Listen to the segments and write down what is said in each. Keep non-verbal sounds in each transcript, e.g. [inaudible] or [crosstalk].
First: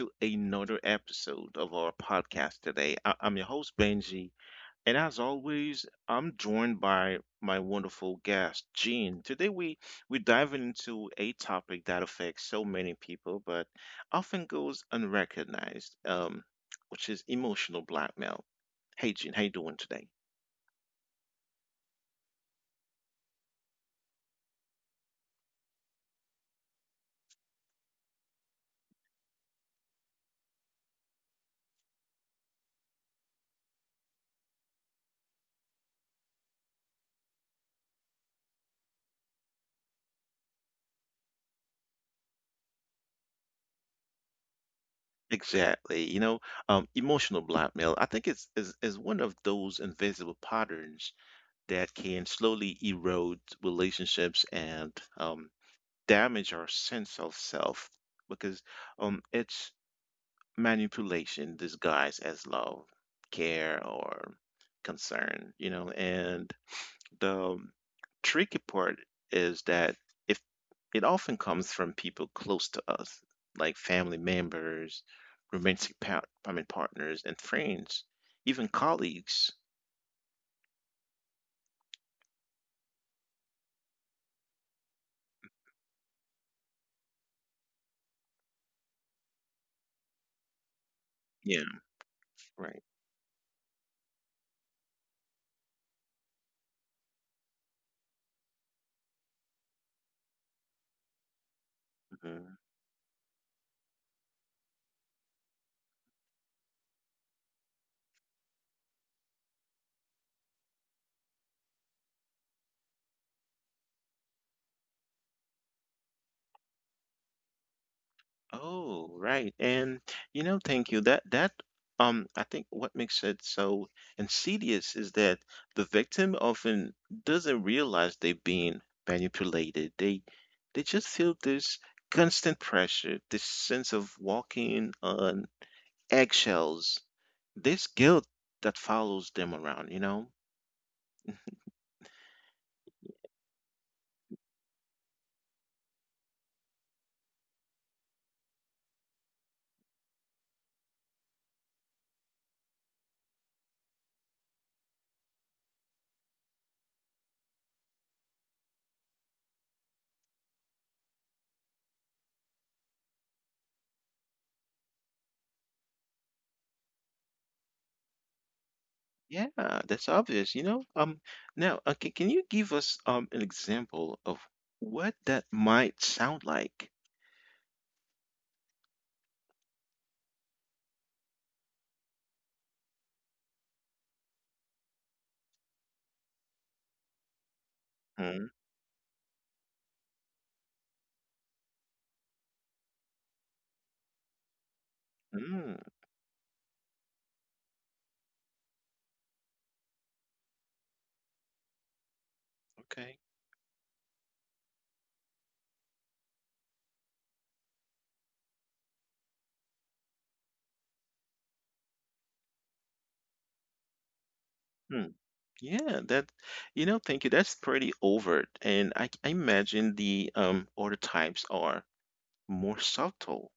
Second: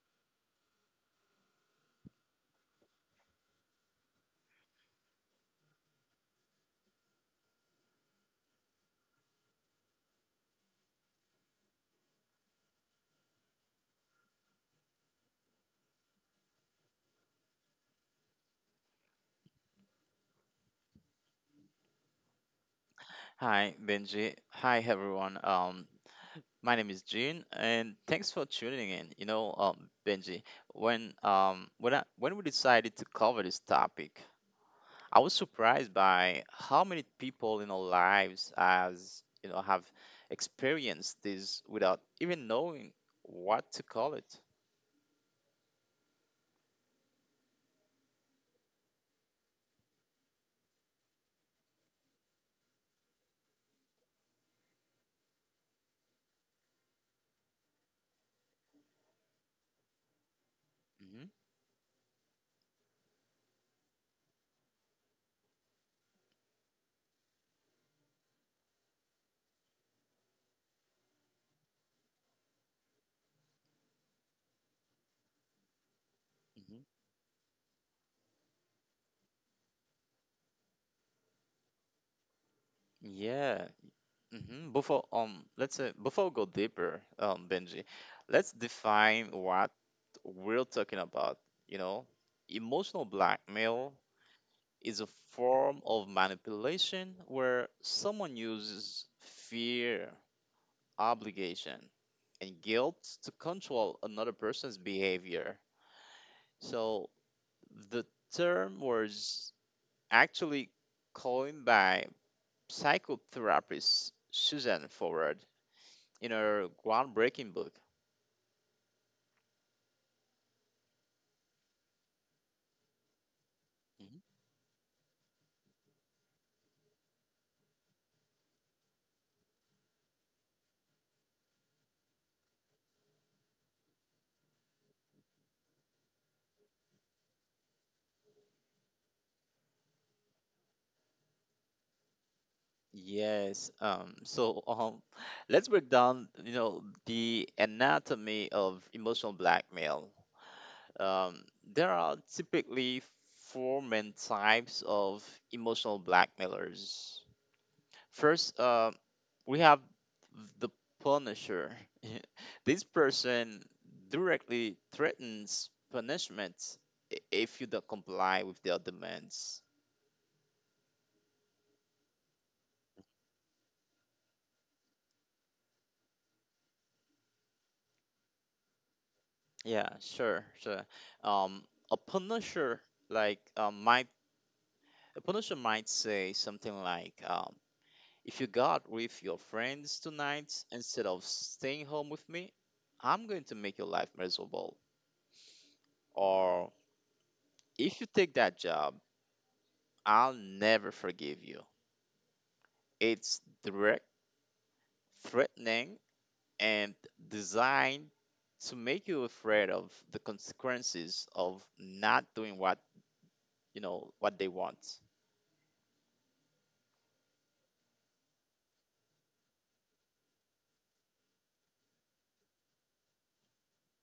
to another episode of our podcast today. I'm your host Benji, and as always, I'm joined by my wonderful guest Jean. Today we dive into a topic that affects so many people, but often goes unrecognized, which is emotional blackmail. Hey, Jean, how you doing today? Hi, Benji. Hi, everyone. My name is Jin, and thanks for tuning in. Benji, when we decided to cover this topic, I was surprised by how many people in our lives, as you know, have experienced this without even knowing what to call it. Exactly. You know, emotional blackmail, I think it's is one of those invisible patterns that can slowly erode relationships and um, damage our sense of self because it's hmm manipulation disguised as love, care, or concern, you know, and the tricky part is that if it often comes from people close to us, like family members, romantic pa- hmm I mean partners, and friends, even colleagues. Yeah. Before let's say before we go deeper, Benji, let's define what we're talking about, you know, Yeah, emotional right. blackmail is a form of manipulation where someone uses fear, obligation, and Mm-hmm. guilt to control another person's behavior. So the term was actually coined by psychotherapist Suzanne Forward in her groundbreaking book. Oh, right. And you know, thank you. That I think what makes it so insidious is that the victim often doesn't realize they're being manipulated. They just feel this constant pressure, this sense of walking on eggshells, this guilt that follows them around, you know? Yes. Let's break down, you know, the anatomy of emotional blackmail. There are typically four main types of emotional blackmailers. First, we have the punisher. [laughs] This person directly threatens punishment if you don't comply with their demands. Yeah, that's obvious, you know. Now, can you give us an example of what that might sound like? Yeah, sure, sure. Um, a punisher like might a punisher might say something like if Mm, you got with your friends tonight instead of staying home with me, I'm going to make your life miserable. mm, Or if you take that job, I'll never forgive you. okay. It's direct, threatening, and designed to make you afraid of the consequences of not doing what you know what they want. Hmm. Yeah, that, you know, thank you. That's pretty overt, and I imagine the other types are more subtle.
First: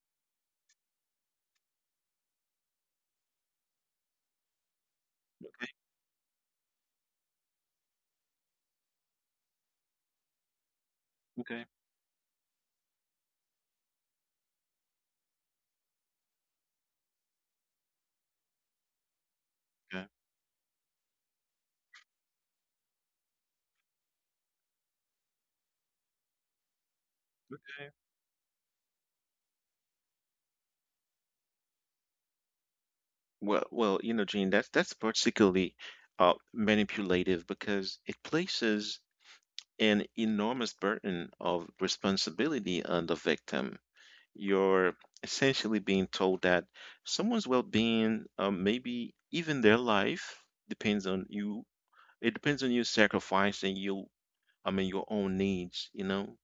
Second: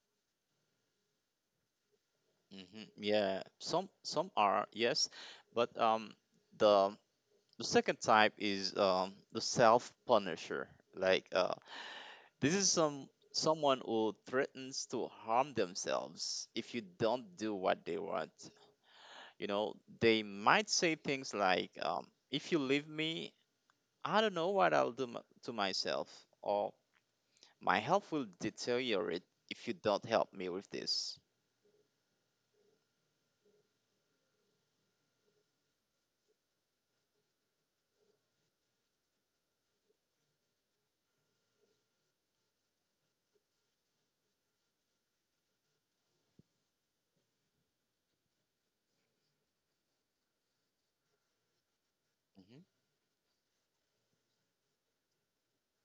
Yeah, some are yes, but Okay. The second type is the self punisher. Like uh, Okay. this is someone who threatens to harm themselves if you don't do what they want. You know, they might say things like, "If you leave me, I don't know what I'll do to myself," or Okay. "My health will deteriorate if you don't help me with this." Well, well, you know, Gene, that's particularly manipulative because it places an enormous burden of responsibility on the victim. You're essentially being told that someone's well-being, maybe even their life, depends on you. It depends on you Mm-hmm. sacrificing your own needs, you know.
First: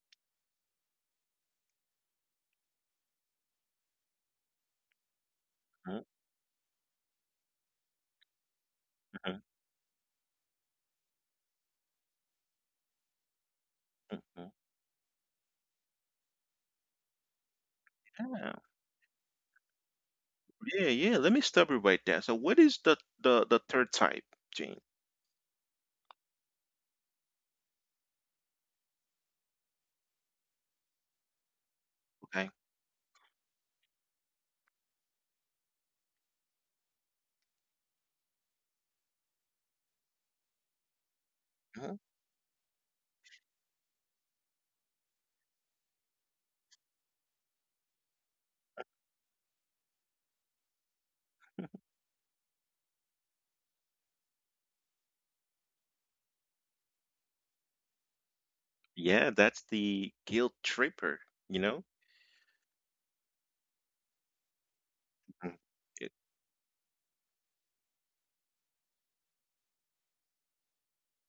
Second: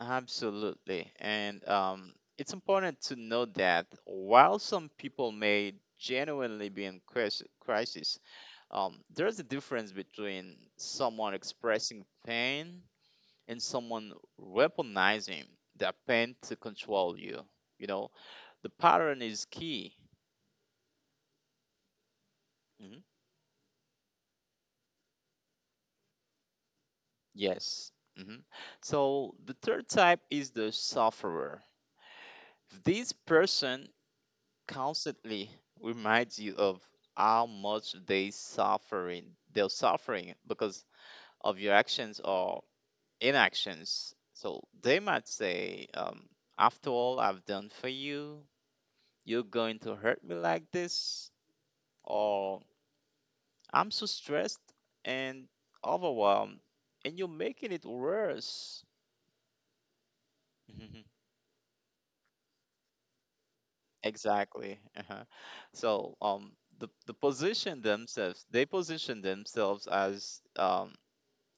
Absolutely. And it's important to note that while some people may Mhm, genuinely be in crisis, there's mhm, a difference between someone expressing pain and someone mhm. weaponizing that pain to control you. You know, Yeah, the pattern is key. yeah. Yeah, let me stop you right there. So, what is hmm the third type, Gene? Yes. So the third type is the sufferer. Okay. This person constantly reminds you of how much they're suffering because of your Mhm. actions or inactions. So they might say, after all I've done for you, you're going to hurt me like this, or I'm so stressed and overwhelmed, and you're making it worse. Yeah, that's the guilt Mhm. [laughs] tripper, you know? Exactly. Uh-huh. Mhm. So It, the position themselves, they position themselves as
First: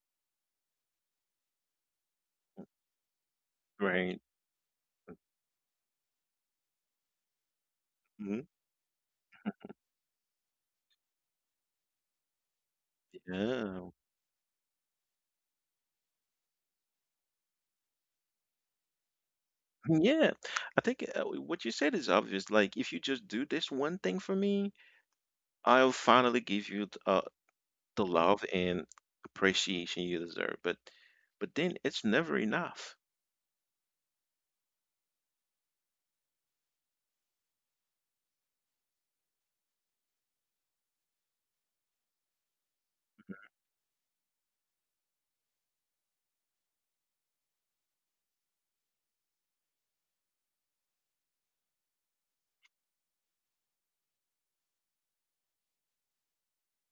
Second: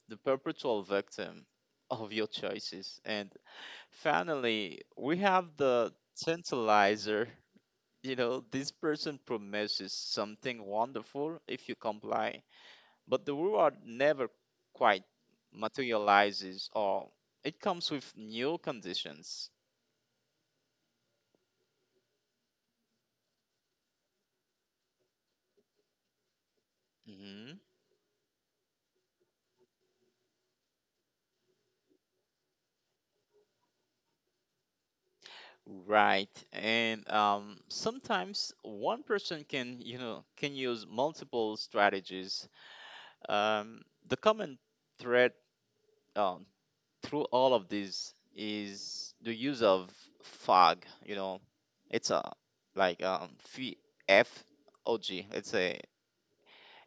the perpetual victim of your choices. And right. finally, we have the tantalizer. You know, Mhm. this person promises something wonderful if you comply, but the reward Yeah. never quite materializes or it comes with new conditions. Yeah. I think what you said is obvious. Like, if you just do this one thing for me, I'll finally give you hmm the love and appreciation you deserve. But then it's never enough. Right. And sometimes one person can, you know, can use multiple strategies. Um, the common thread uh, through all of this is the use of fog. You know, it's a like phi- FOG. It's a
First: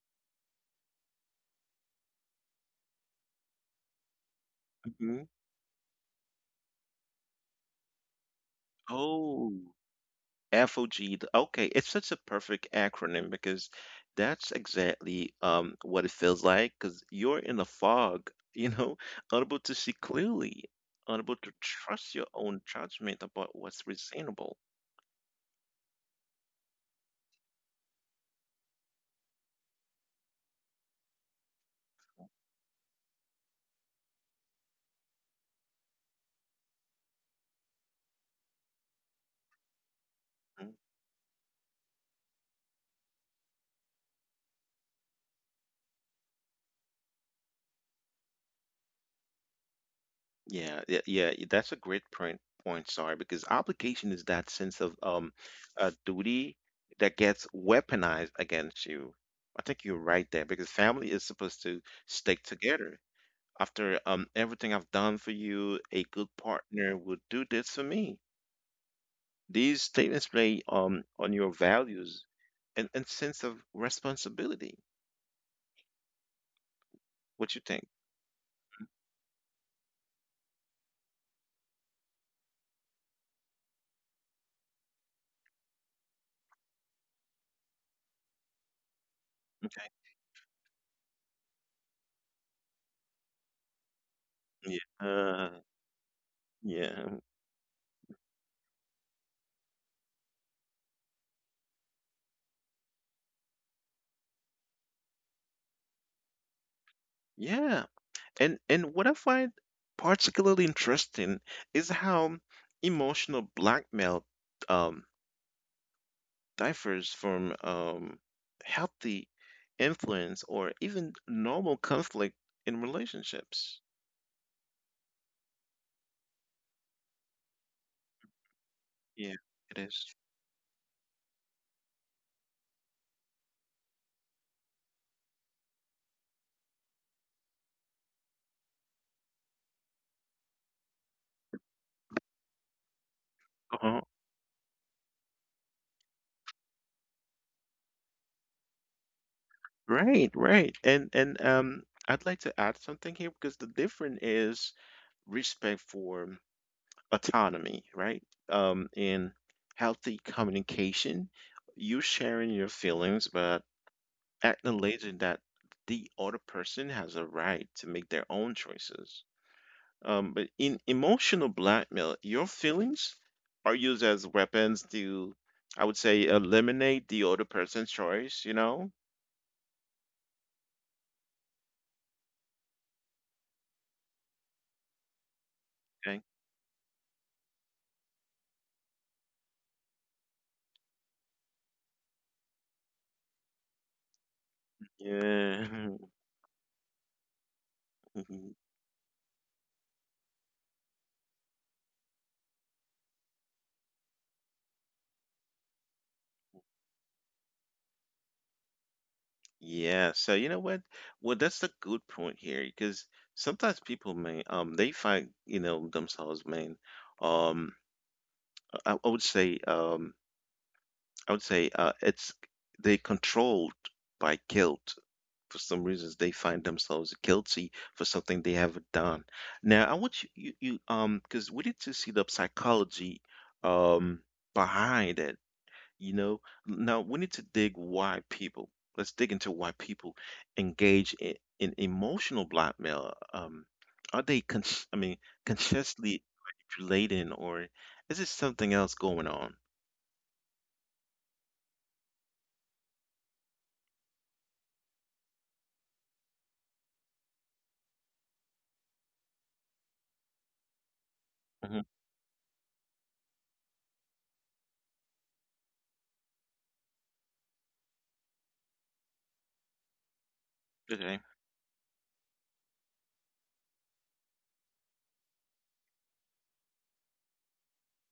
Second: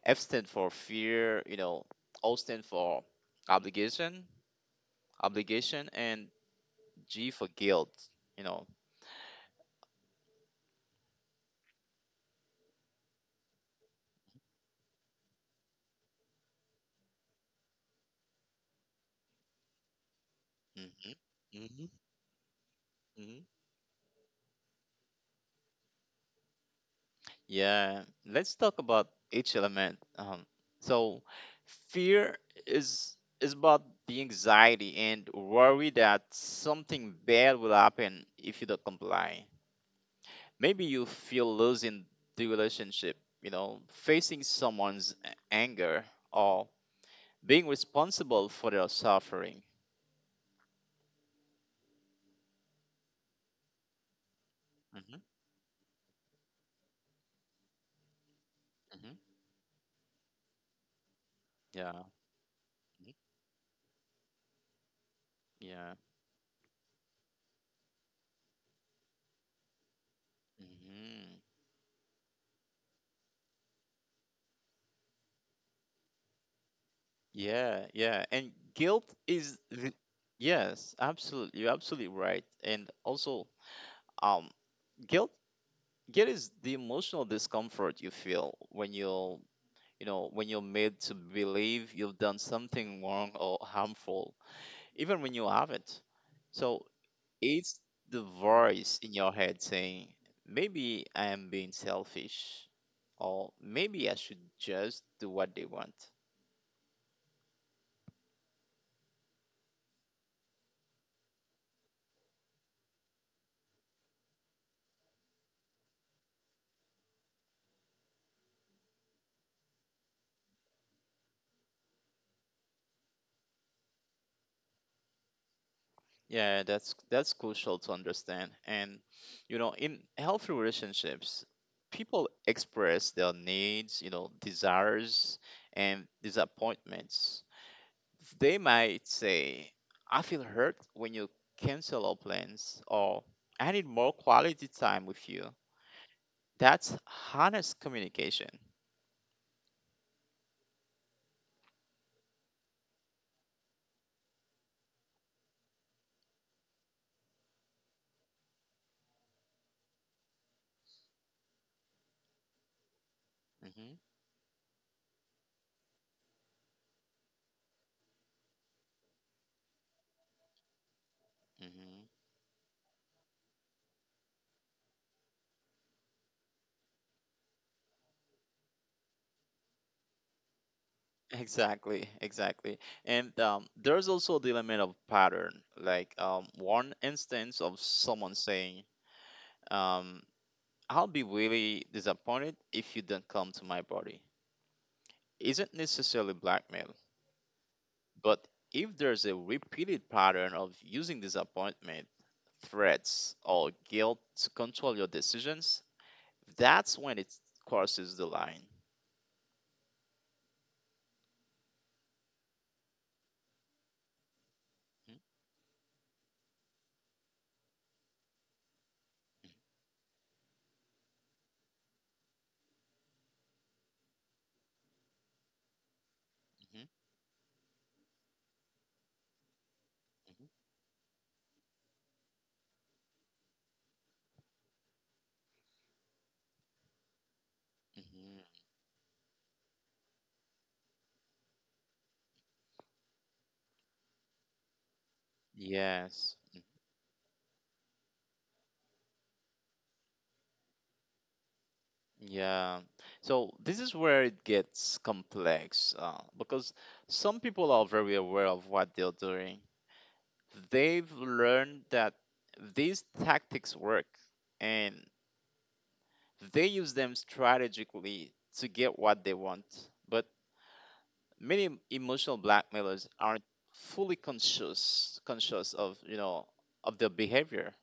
F stand for fear. You know, O stand for obligation, Mhm. obligation, and G for guilt. You know, Oh. FOG. Okay, it's such a perfect acronym because that's exactly what it feels like because you're in a fog, you know, [laughs] unable to see clearly, unable to hmm trust your own judgment hmm about what's reasonable. Yeah, let's talk about each element. So, fear is about the anxiety and worry that something bad will happen if you don't comply. Mm, Maybe you feel losing the relationship, you know, facing someone's anger, or being responsible for their suffering. Yeah, that's a great point, because obligation is that sense of hmm duty that gets weaponized against you. hmm I think you're right there because family is supposed to Yeah. stick together. mhm, After Everything I've done for you, Yeah. a good partner would do this for me. These statements play on hmm your values and sense of responsibility. What you think? Yeah, yeah. And guilt is the- Yes, absolutely. You're absolutely right. And also, um, guilt guilt is the emotional discomfort you feel Okay. you know, when you're made to believe you've done something wrong or harmful, Yeah. even when you haven't. So Yeah. it's the voice in your head saying, maybe I am being selfish, or maybe I should just do what they want. Yeah. And what I find particularly interesting is how emotional blackmail um, differs from healthy influence or even normal conflict in relationships. Yeah, that's crucial to understand. And Yeah, you know, it in is. healthy relationships, people express their needs, you know, desires and disappointments. They might say, "I feel hurt when you cancel our plans," or Uh-huh. "I need more quality time with you." That's honest communication. Right, right. And I'd like to add something here because the difference is respect for autonomy, right? In healthy communication, you sharing your feelings but hmm acknowledging that the other person has a right to make their own choices. But in emotional blackmail, hmm your feelings are used as weapons to I would say eliminate the other person's choice, you know? Exactly, exactly. And there's also the element of pattern, Okay. like one instance of someone saying, um, I'll be really disappointed if you don't come to my party. Isn't Yeah. necessarily blackmail, but hmm if there's a repeated pattern of using disappointment, threats, or guilt to control your decisions, that's when it crosses the line. Yeah, so you know what? Well, that's a good point here because sometimes people may they Mhm, find you know themselves main um I, I would say um I would say it's they controlled by guilt for some reasons they find themselves guilty for something they haven't done. Now I want mhm, you because we need to see the psychology um behind it. You know, now we need to dig mhm, why mhm. people, let's dig into why people engage in emotional blackmail. Are they, con- I mean, consciously Yes. manipulating, or is it something else going on? Yeah. So this is where it gets complex because some people are very aware of what they're doing. They've Hmm learned that these tactics work and they use them strategically to get what they want. But Okay. many emotional blackmailers aren't fully conscious conscious of, you know, of their behavior.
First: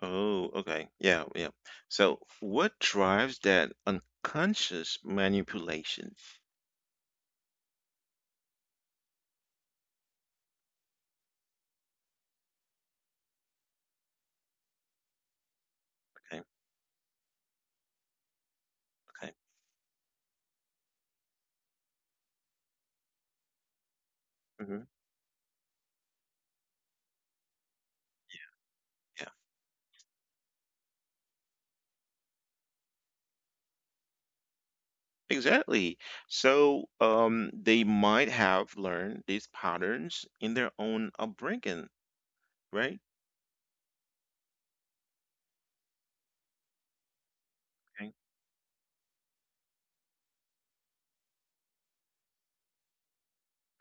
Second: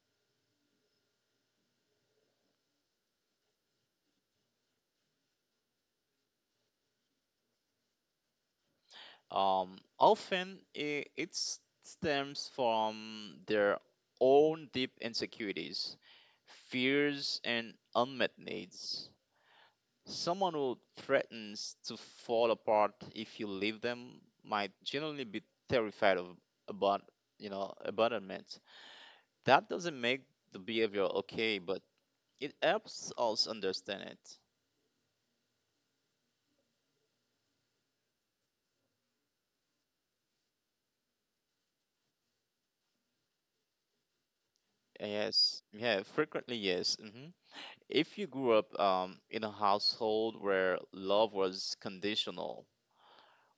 Oh, okay. Yeah, yeah. So what drives that unconscious manipulation? Often stems from their own deep insecurities, Okay, fears, and unmet needs. okay. Someone who threatens to fall apart if you leave them might hmm generally be terrified of about you know abandonment. Yeah, That doesn't make the behavior okay, but it helps us understand it. exactly. So, they might have learned these patterns in their own upbringing, right? Yes, yeah, frequently yes. Okay. If you grew up in a household where love was conditional,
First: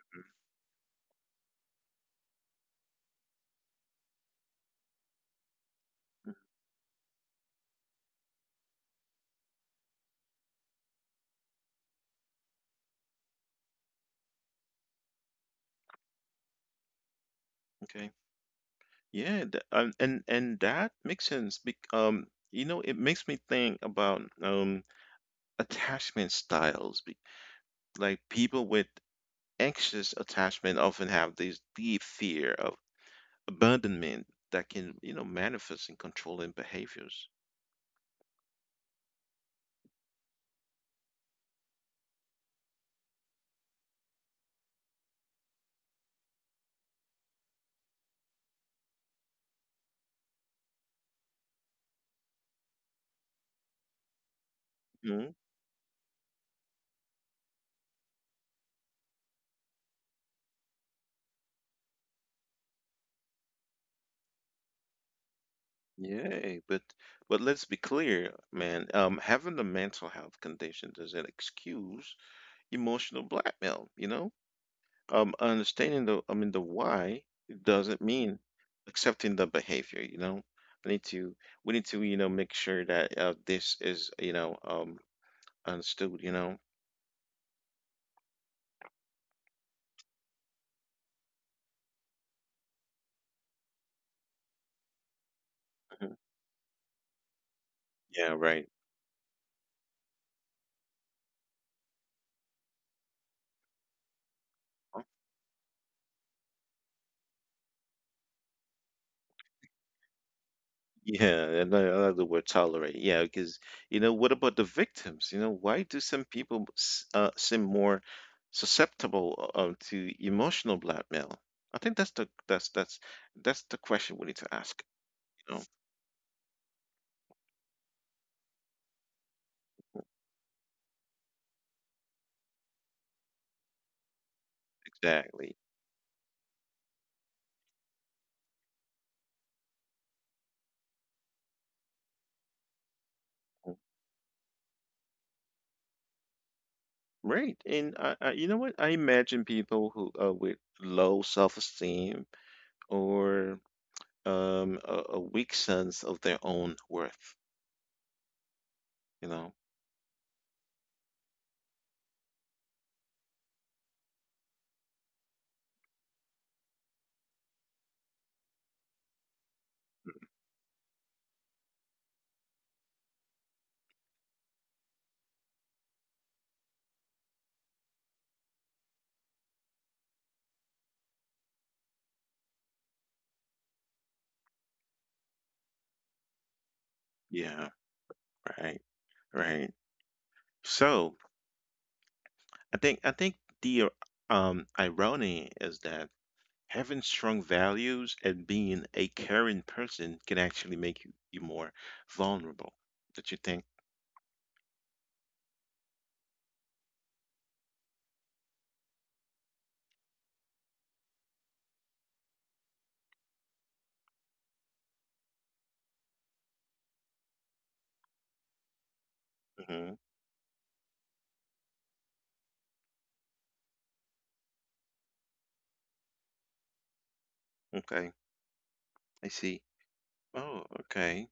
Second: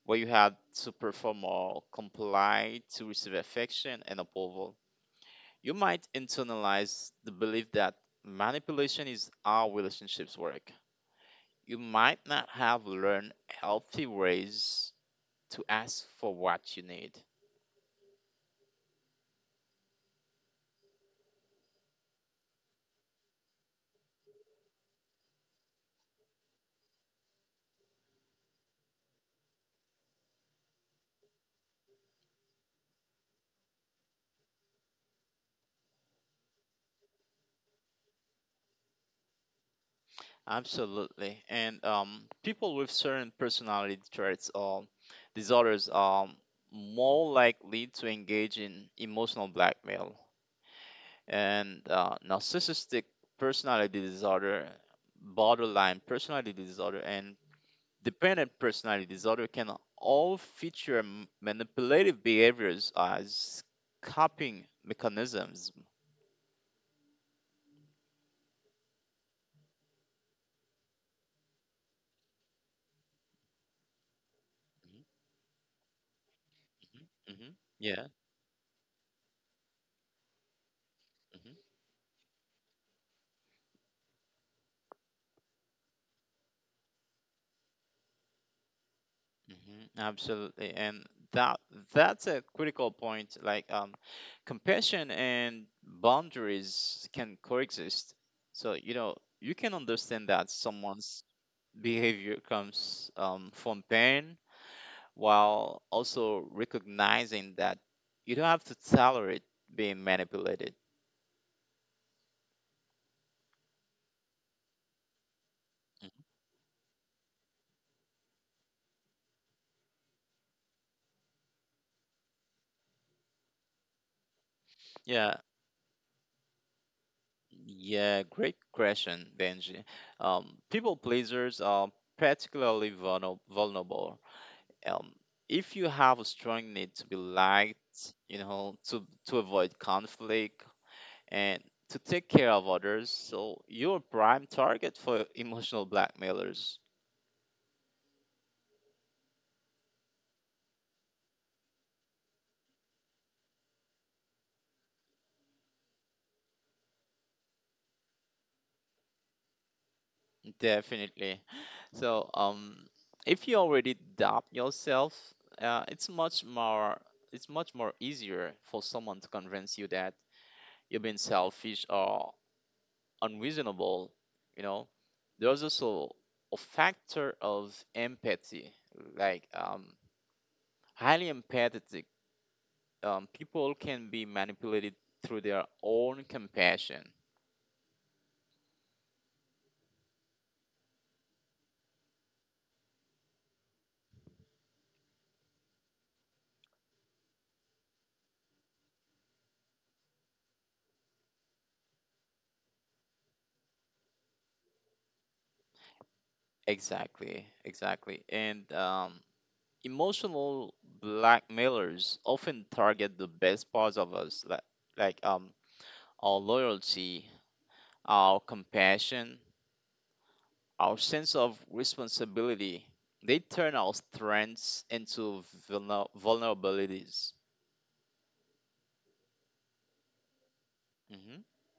where Mm. you had to perform or comply to receive affection and approval, you might internalize the belief that manipulation is how relationships work. You might not have learned healthy ways to ask for what you need. Okay. Yeah, and that makes sense. Bec You know, it makes me think about attachment styles. Be Like people with anxious attachment often have this deep fear of abandonment that can, you know, manifest in controlling behaviors. Absolutely. And people with certain personality traits or disorders are more likely to engage in emotional blackmail. And narcissistic personality disorder, Mhm. borderline personality disorder, and dependent personality disorder can all feature manipulative behaviors as coping mechanisms. Yay, but let's be clear, man. Having a mental health condition doesn't excuse emotional blackmail, you know? Mhm, Understanding mhm, the mhm. why, Yeah. it doesn't mean accepting the behavior, you know? I need to, we need to, you know, make sure that this is, you know, understood, you know? Mhm, Absolutely, and that that's a critical point. Like, compassion and Mhm. boundaries can coexist. So Yeah, you know right. you can understand that someone's behavior comes from pain, while also recognizing that you don't have to tolerate being manipulated. Yeah, in I like the word, tolerate. Yeah, because you know, what about the victims? You know, Mhm. why do some people seem more susceptible to emotional blackmail? I think that's the question we need to ask. Yeah, You know, yeah, great question, Benji. People pleasers are particularly vulnerable, um, if exactly. you have a strong need to be liked, you know, to avoid conflict and to take care of others, so you're a prime target for emotional blackmailers. Right, and you know what? I imagine people who with low self-esteem or a weak sense of their own worth. You know. Definitely. So, if you already doubt yourself, uh, it's much more it's much more easier for someone to convince you that you're being selfish or unreasonable. You know, there's also a factor of empathy, like highly empathetic people can be manipulated through their own compassion. Yeah. Right. Right. So. I think the irony is that having strong values and being a caring person can actually make you more vulnerable. That you think? Exactly, exactly, and emotional blackmailers often target the best parts of us, like our loyalty, our compassion, Hmm our sense of responsibility. They turn our strengths into vulnerabilities. Okay, I see. Oh, hmm okay.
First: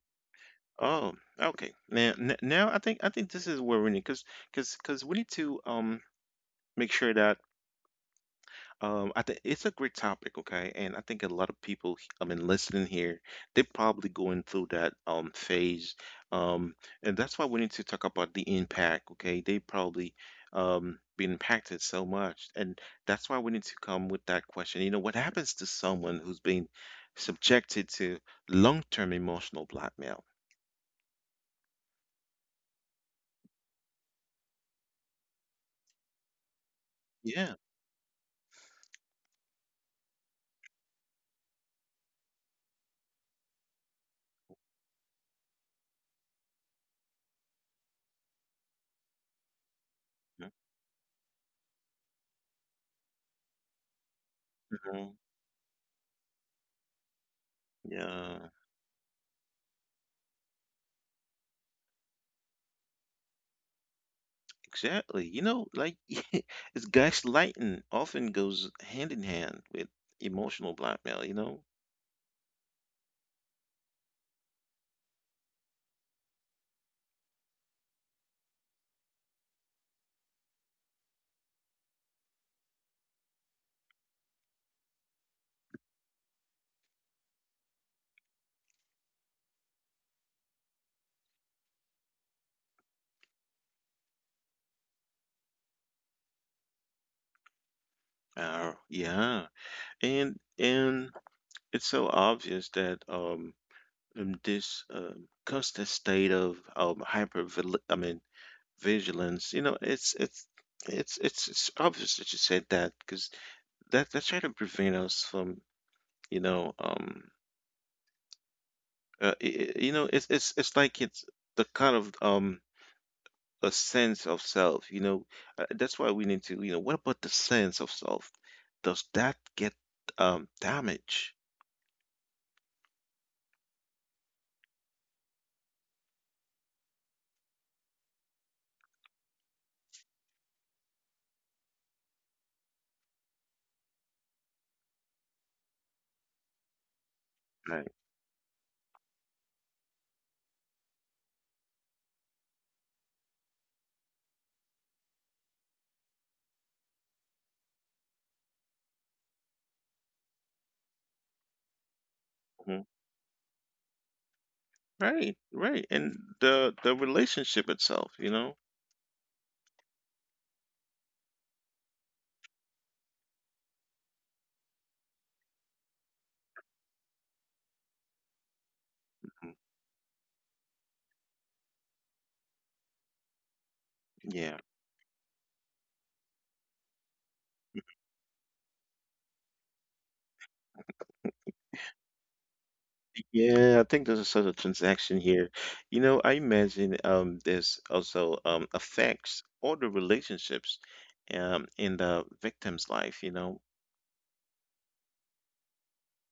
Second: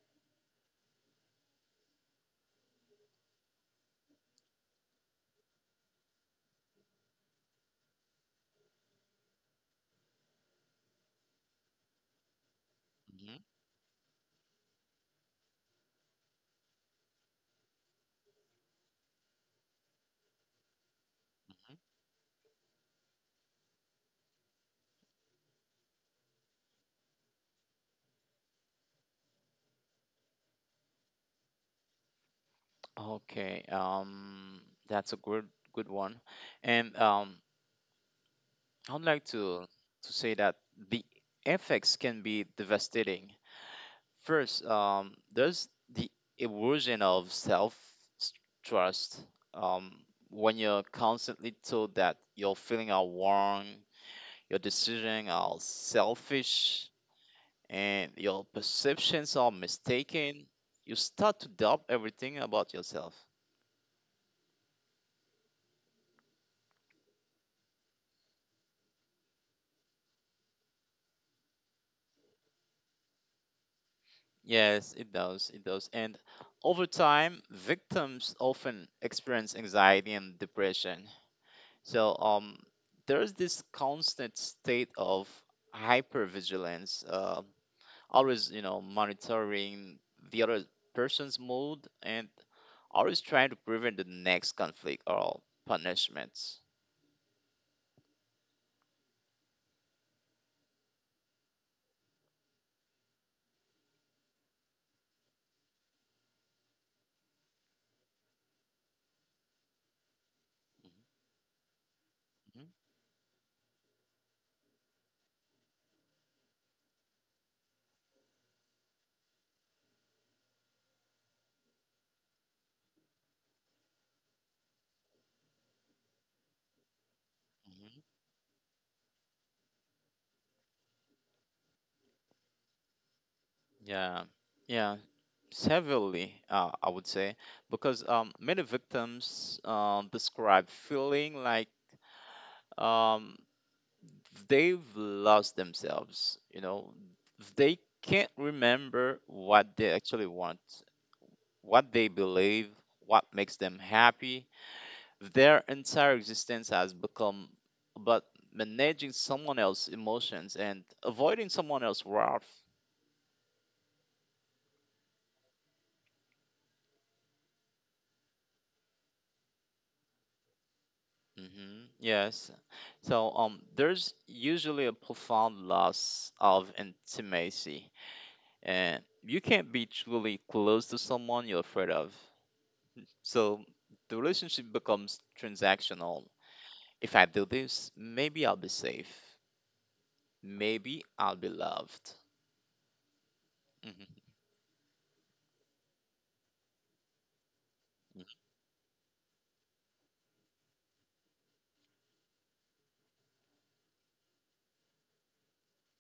Oh, okay. Now, now I think this is where we need because we need to make sure that um, I think it's a great topic, okay? And I think a lot of people, listening here, hmm they're probably going through that phase. Um, and that's why we need to talk about the impact, okay? They probably been impacted so much. And that's why we need to come with that question. You know, what happens to someone who's been subjected to long-term emotional blackmail? Okay, um, that's a good one, and Yeah. I'd like to say that the effects can be devastating. First, there's the erosion of self trust. Um, when you're constantly told that your feelings are wrong, your Mhm. decisions are selfish, and Yeah. your perceptions are mistaken, you start to doubt everything about yourself. Exactly. You know, like [laughs] it's gaslighting often goes hand in hand with emotional blackmail, you know? Yes, it does. It does. And over time, victims often experience anxiety and depression. So, there's this constant state of hypervigilance, always, you know, monitoring the other person's mood and always trying to prevent the next conflict or punishments. Yeah. And it's so obvious that this constant state of hyper I mean vigilance, you know, it's obvious that you said Mhm, that because that that's trying to prevent us from, you know, you know, it's like it's the kind of a sense of self, you know. That's why we need to, you know, what about the sense of mhm. self? Does that get damaged? Yeah, yeah, severely, I would say, because many victims describe feeling like um, they've lost themselves. You know, Right. they can't remember what they actually want, what they believe, what makes them happy. Their entire existence has become about managing someone else's emotions and avoiding someone Mhm. else's wrath. Right, right. And the relationship itself, you know? hmm Yes. So there's usually a profound loss of intimacy, Mhm. and you can't be truly close to someone you're afraid of. So Yeah. the relationship becomes transactional. If I do this, maybe I'll be safe. Maybe I'll be loved. Yeah, I think there's a sort of hmm transaction here. You know, I imagine there's also affects all the relationships in the victim's life, you know.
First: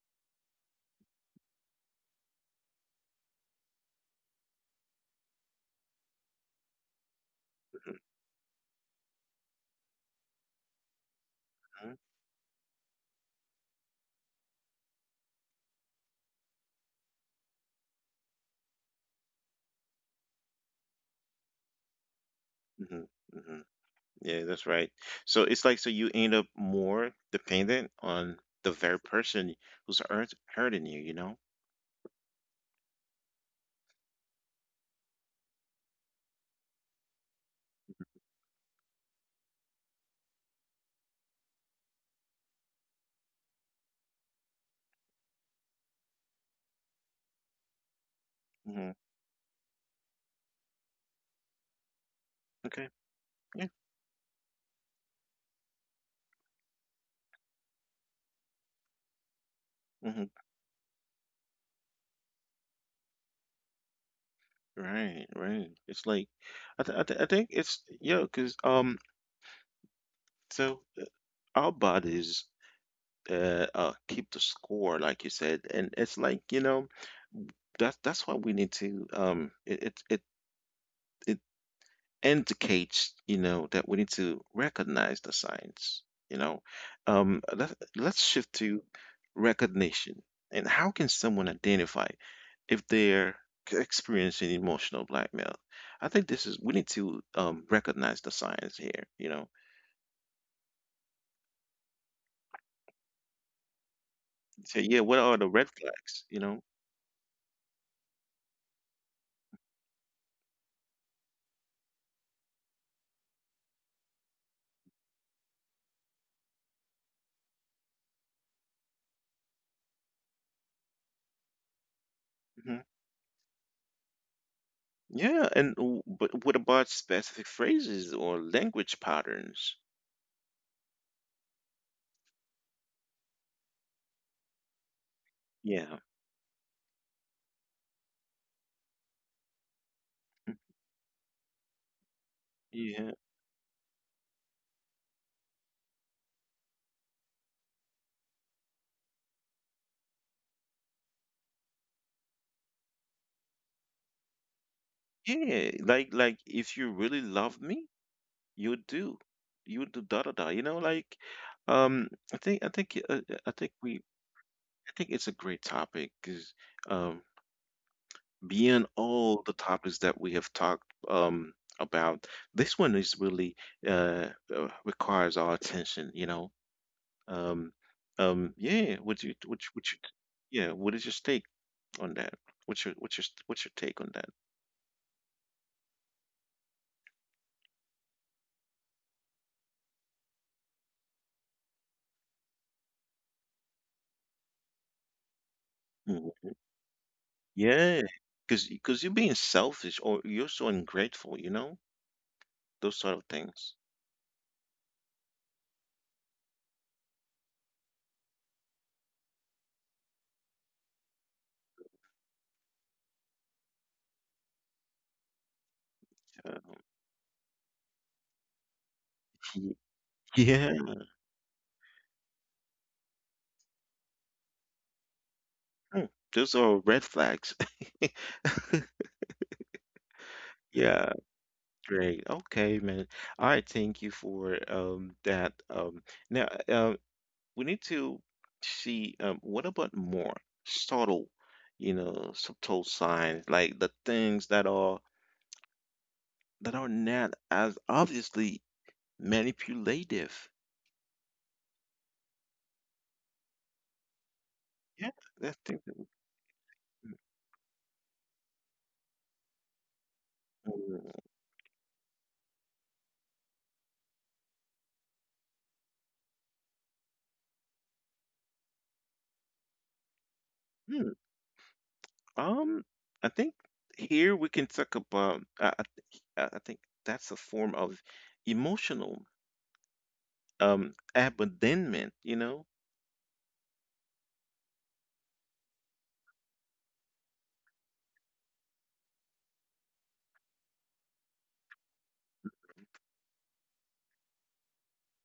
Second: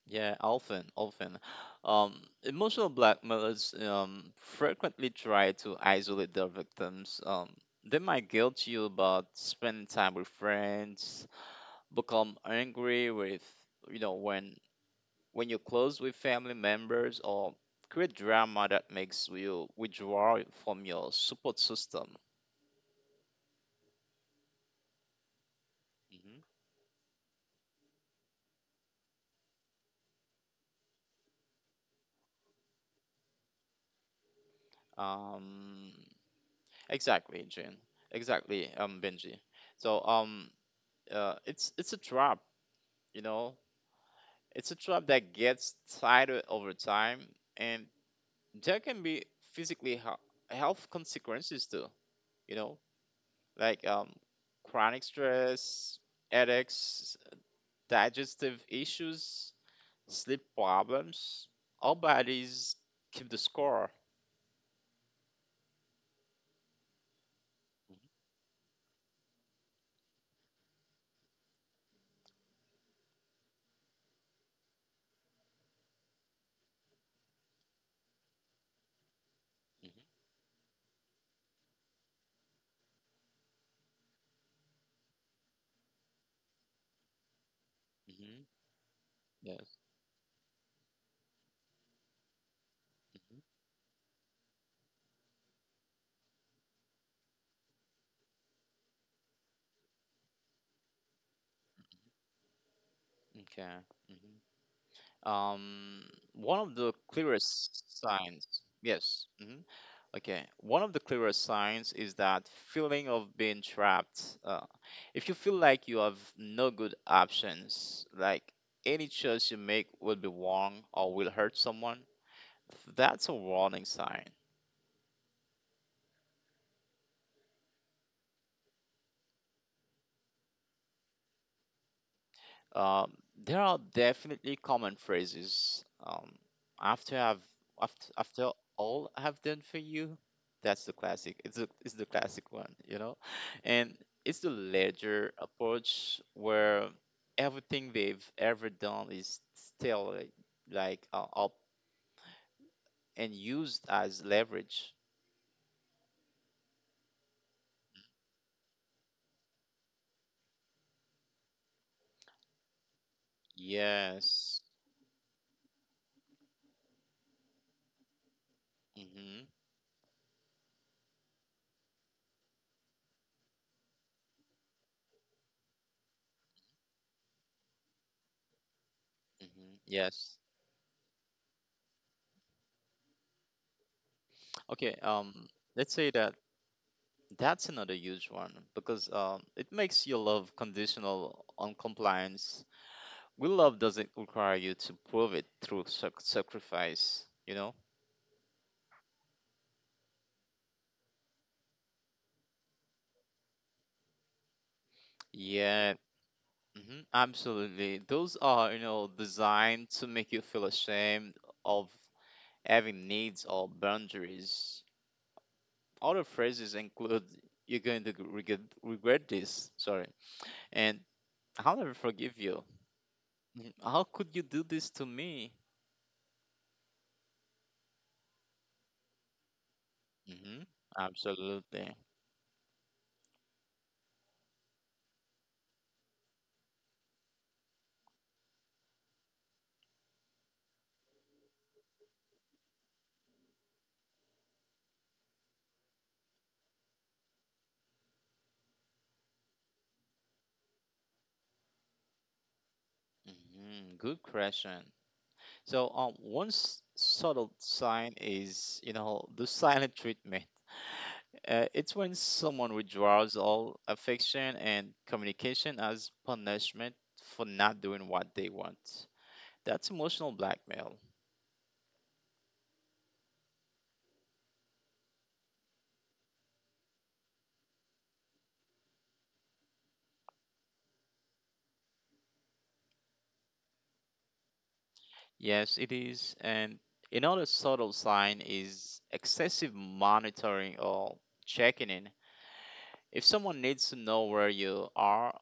Yeah, often, often. Emotional blackmailers frequently try to isolate their victims. They might guilt you about spending time with friends, Mhm, become angry with, you know, when you're close with family members, or create drama that makes you withdraw from your support system. mhm, mhm. Yeah, that's right. So it's like, so you hmm end up more dependent on the very person who's hurting you, you know? Um, exactly, Jane. Exactly, Benji. So it's a trap, you know. It's a trap that gets tighter over time, and there can Hmm be physically health consequences too. You know, Okay. like Yeah. Chronic stress, headaches, digestive issues, sleep hmm problems. Our bodies keep the score. Right, right. It's like I think it's yeah because so our bodies keep the score like you said, and it's like, you know, that's why we need to Mhm, it it indicates, you know, that we need to recognize the signs. You know, mhm, mhm. let's shift to Yes. recognition. And how can someone identify if mhm. they're experiencing emotional blackmail? I think this is, we need to recognize the signs here, you know. Okay. mhm. Say, yeah, what are the Um, red one of flags, you the know? clearest signs. Yes. Mm-hmm. Okay, one of the clearest signs is that feeling of being trapped. If you feel like you have no good options, like any choice you make will be wrong or will hurt someone, that's a Hmm warning sign. Yeah, and but what about specific phrases or language patterns? Um, there are definitely common phrases. Um, Yeah, after I've after, after all I've done for you, that's the classic. It's the classic one, you know, yeah, and it's the ledger approach where everything they've ever done is still up and used as leverage. yeah. Like if you really love me, you do da da da, you know? Like um I think I think I think we Yes. I think it's a great topic because um beyond Mm-hmm. all the topics that we have talked um about, this one is really uh, requires our attention, you know, um yeah, what you Mm-hmm. what you, what Yes. yeah what is your take on that what's your what's your what's your take on that? Okay. Let's say that that's another huge one because it makes your love conditional on compliance. Good love doesn't require you to prove it through Mhm. sacrifice, you know? Yeah, because you're being selfish or you're so ungrateful, you know, those sort of things. Yeah, mhm, absolutely. Those are, you know, designed to make you feel ashamed of having needs or boundaries. Other phrases Uh, include, you're going to regret this, y- sorry, and yeah. I'll never forgive you. Mhm. How could you do this to me? Hmm. Those are red flags. [laughs] hmm Yeah, Absolutely. great. Okay, man. All right, thank you for that. Now we need to see what about more subtle, subtle signs, like the things that are not as obviously manipulative. Mhm. Good question. Yeah, So, that's things that one subtle Mm, sign is, you know, the silent treatment. mm, It's when someone withdraws all affection and communication as punishment for not doing what they want. That's emotional blackmail. mm. Um, I think here we can talk about. I, th- I think that's a form of emotional abandonment. You know. Yes, it is. And another subtle sign is excessive monitoring or checking in. If someone needs to know where you are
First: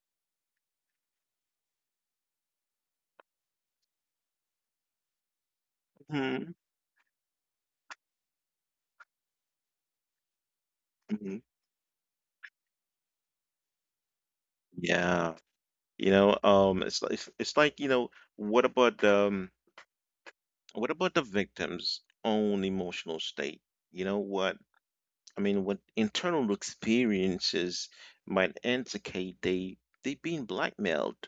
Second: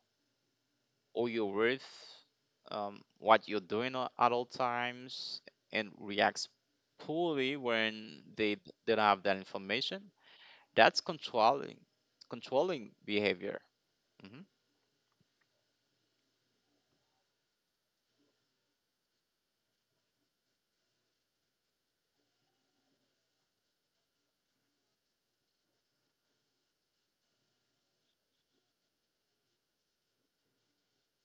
all your worth, what you're doing at all times, and Mhm, reacts poorly when they don't have that information. That's mhm. controlling behavior. hmm Yeah. You know. It's like you know. What about. What about the victim's own emotional state? You know what I mean? What internal experiences might indicate they being blackmailed?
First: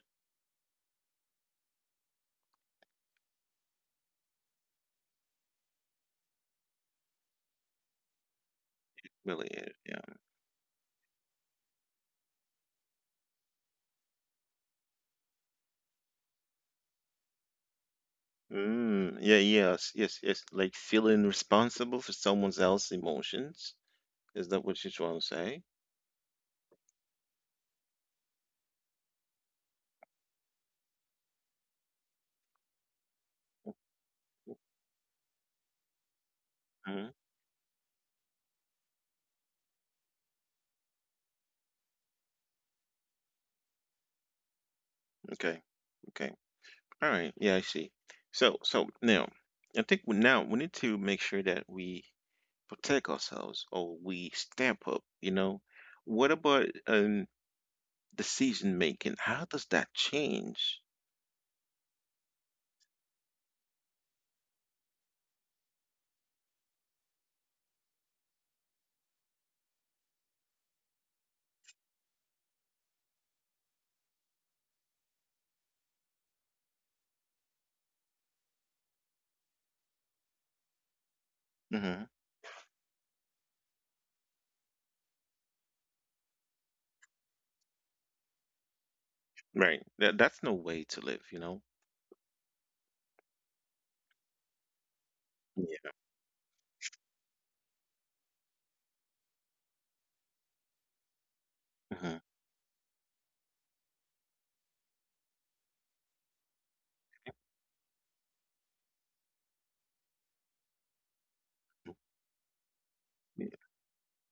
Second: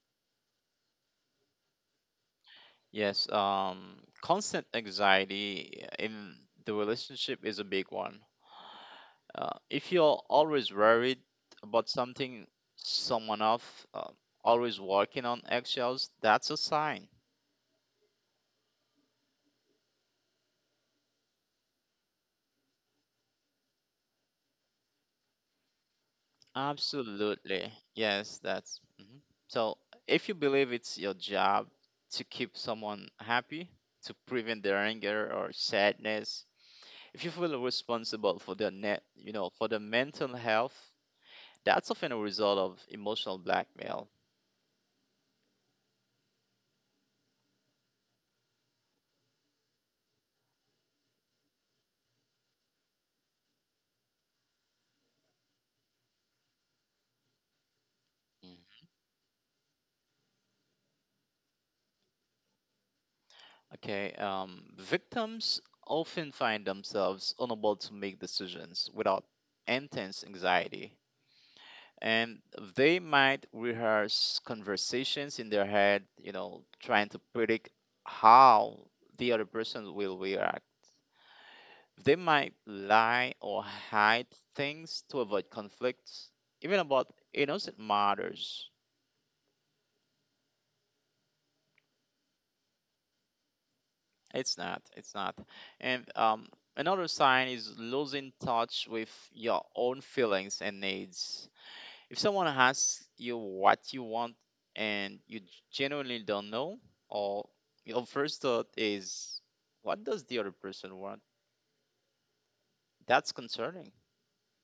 Yes, constant anxiety in the relationship is a big one. Really? If you're always worried about something, someone else, always walking on eggshells, that's a sign. Mm, yeah, yes, yes, yes. Like feeling responsible for someone else's emotions. Is that what you're trying to say? Absolutely. Yes, that's. Mhm. So, if you believe it's your job to keep someone happy, to prevent their anger or sadness, if you Hmm feel responsible for their for their mental health, that's often a result of emotional blackmail. Okay, okay. All right. Yeah, I see. So, so now, now we need to make sure that we protect ourselves or we step up, you know. What about Mm. decision making? How does that change? Okay, victims often find themselves unable to make decisions without intense anxiety and they might rehearse conversations in their head, you know, trying to predict how the other person will react. Hmm They might lie or hide things to avoid conflicts, even about innocent matters. Right. That that's no way to live, you know. It's not, it's not. And Yeah. Another sign is losing touch with your own feelings and needs. If someone hmm asks you what you want and you genuinely don't know, or your first thought is, what does the other person want? That's concerning.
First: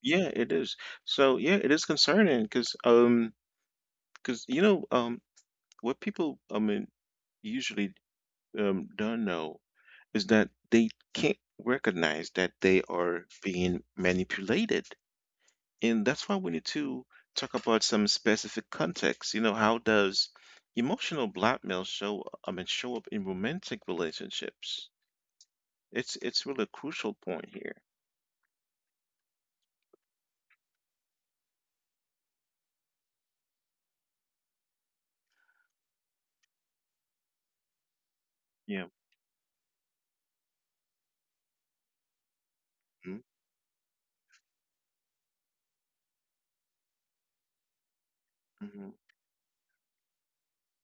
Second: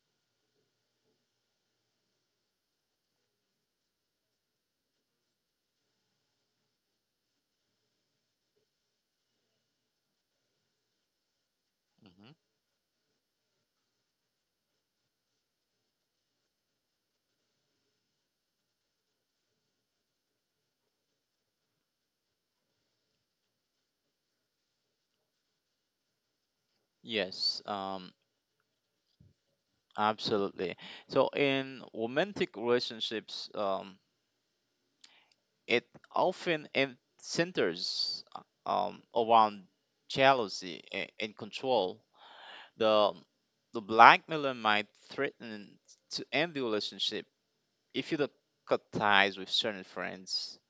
Yeah, it is. So yeah, it is concerning because because you know, what people, I mean, usually don't know is that they can't recognize hmm that they are being manipulated, and that's why we need to talk about some specific context. You know, how does emotional blackmail show up in romantic relationships. It's really a crucial point Yes, here. Absolutely. So in romantic relationships, it often centers Yeah. Around jealousy and control. hmm The the blackmailer might threaten to end the relationship if you don't cut ties with certain friends,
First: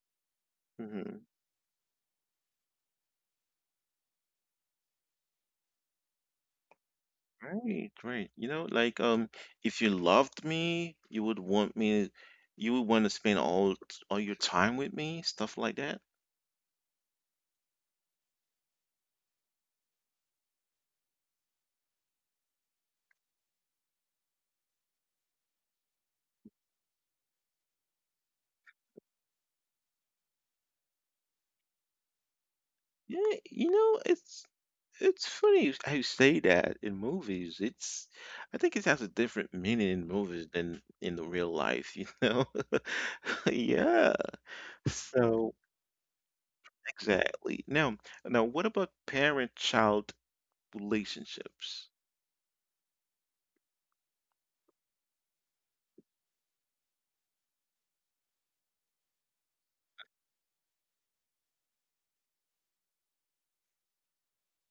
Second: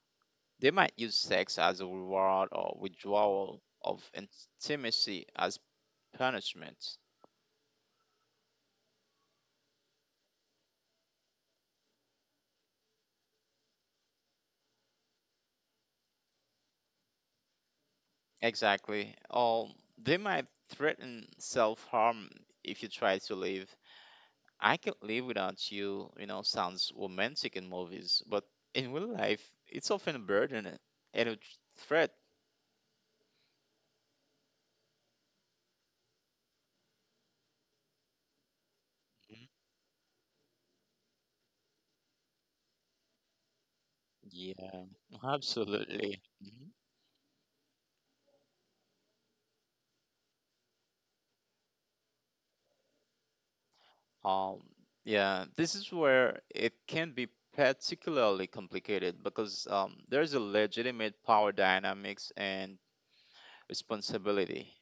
they might use hmm sex as a reward or withdrawal of intimacy as punishment. Great, great. You know, like if you loved me, you would want me, you would want to spend all your time with me, stuff like that. Exactly. Or they might threaten self harm if you try to leave. I can live without you, you know, sounds romantic in movies, but in real life, it's often a burden and a threat. Yeah, you know, it's it's funny how you say that in movies. It's I think it has a Mhm. different meaning in movies than in the real life, you know? [laughs] Yeah. Yeah, So absolutely. Mm-hmm. exactly. Now, now what about parent-child relationships? Um, yeah, this is where it can be particularly complicated because there's a legitimate power dynamics and responsibility.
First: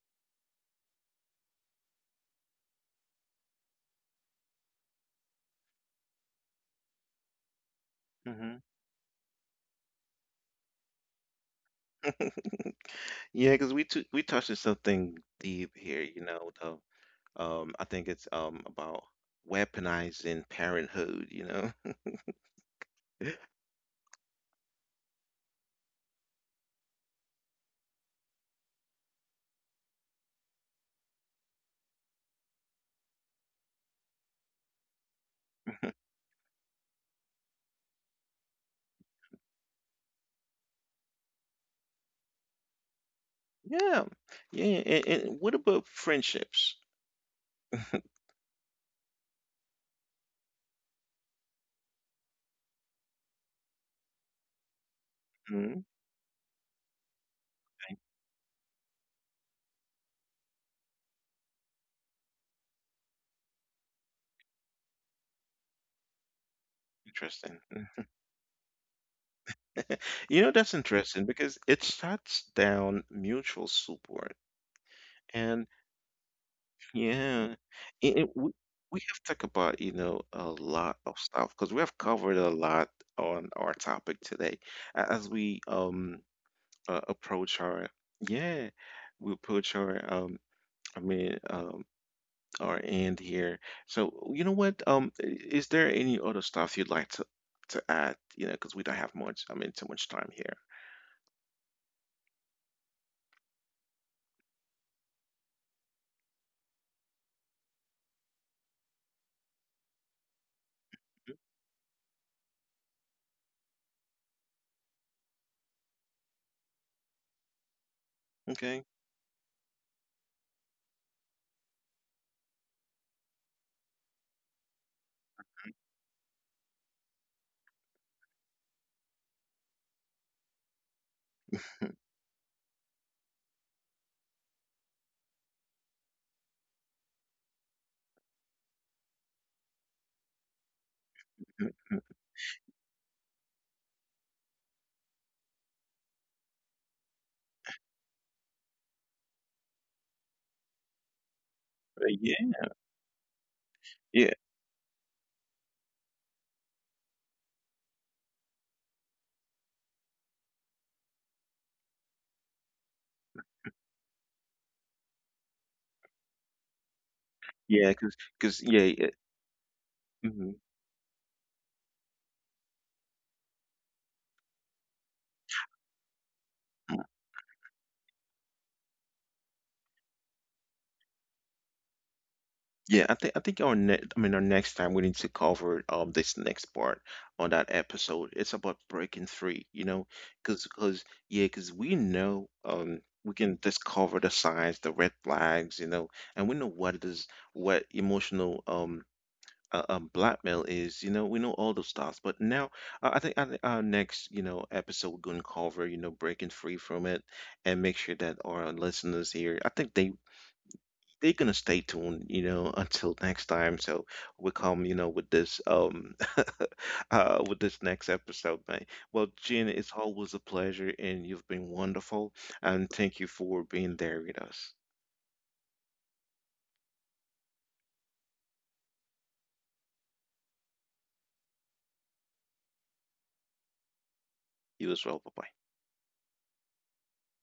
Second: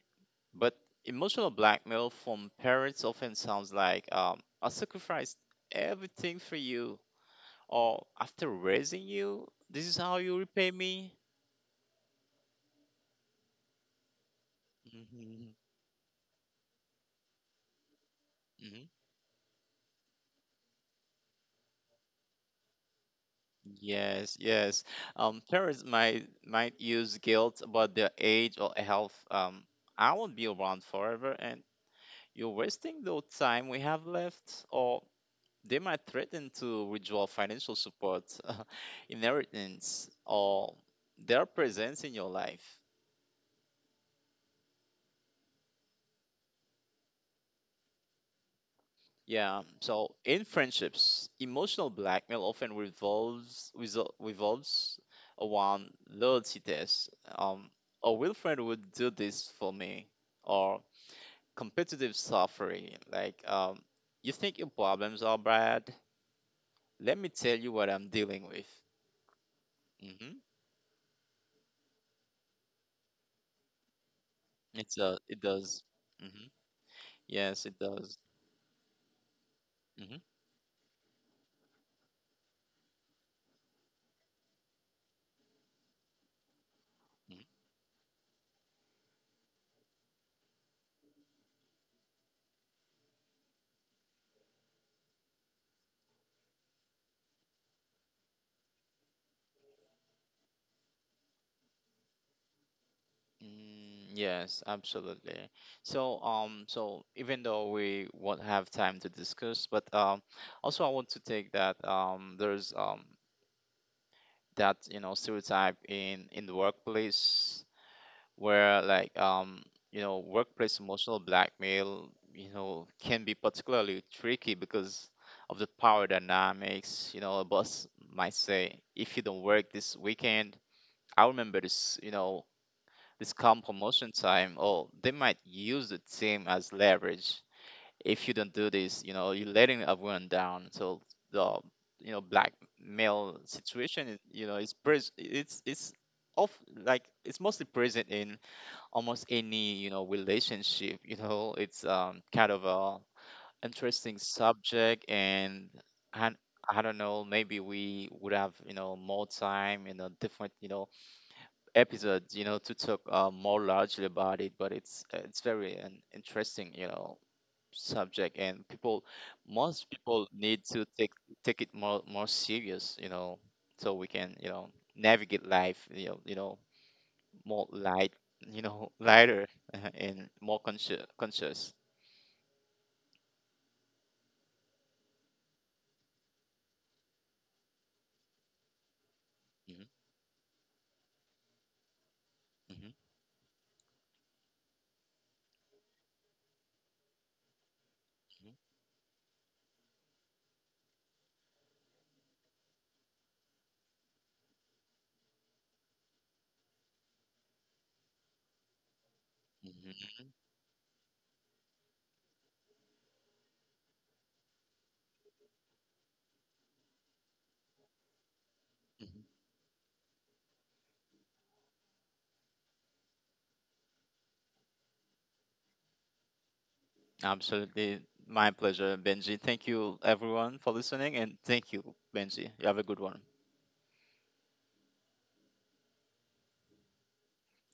But emotional blackmail from parents often sounds like I sacrificed everything for you, or after Hmm raising you, this is how you repay me. [laughs] Yeah, because we touched on something deep here, you know, the I think it's [laughs] about weaponizing parenthood, you know. [laughs] Yes, yes. Parents might use guilt about their age or health. I won't be around forever, and you're wasting the time we have left. Or they might threaten to withdraw financial support, [laughs] inheritance, or their presence in your life. Yeah. Yeah, and what about friendships? [laughs] Yeah. So in friendships, emotional blackmail often revolves hmm around loyalty tests. Um, a real friend would do this for me, or competitive suffering. Like, you think your problems are bad? Let me Interesting. tell you what Hmm. I'm dealing with. You Mm-hmm. know, that's interesting because it shuts down mutual support. It's it And does. Mm-hmm. yeah, Yes, it it, does. it- we, we have talked about, you know, Mm-hmm. a lot of stuff because we have covered a lot on our topic today. As we approach our yeah, we approach our I mean um our end here. So, you know what? Is there any other stuff you'd like to add, you know, because we don't have too much time here. Mm. Yes, absolutely. So, so even though we won't have time to discuss, but also I want to take that there's that you know stereotype in the workplace where Okay. like you know workplace emotional blackmail you know can be particularly tricky because of the power dynamics. You know, a boss might say, if you don't work this weekend, I remember this. You [laughs] know, this calm promotion time, or they might use the team as leverage. If you don't do this, you know, you're letting everyone down. So the you know blackmail situation, is, you know, is it's of like it's mostly present in almost any you know relationship. You know, it's Uh, kind of a interesting yeah, subject and I don't know, maybe we would have, you know, more time, you know, different, you know, episodes, you know, to talk more largely about it. But it's very an interesting, you know, subject, and yeah, people, most people mhm. need to take take it more serious, you know, so we can, you know, navigate life, you know, Mm, more light, you know, [laughs] lighter and more conscious. Yeah, I think our ne I mean, our next time we need to cover this next part on that episode. It's about breaking free, you hmm know, cause, cause, yeah, cause we know hmm we can discover the signs, the red flags, you know, and we know what it is, what emotional blackmail is, you know, we know all those stuff, but now I think our next, you know, episode we're gonna cover, you know, breaking free from it, and make sure that our listeners here, I think hmm they're gonna stay tuned, you know, [laughs] until next time. So we come, you know, with this [laughs] with this next episode, mate. Well, hmm Gina, it's always a pleasure, and you've been wonderful, and thank you for being there with us. Absolutely. My pleasure, Benji. Thank you, everyone, for listening. And thank you, Benji. You have a good one. You as well. Bye bye.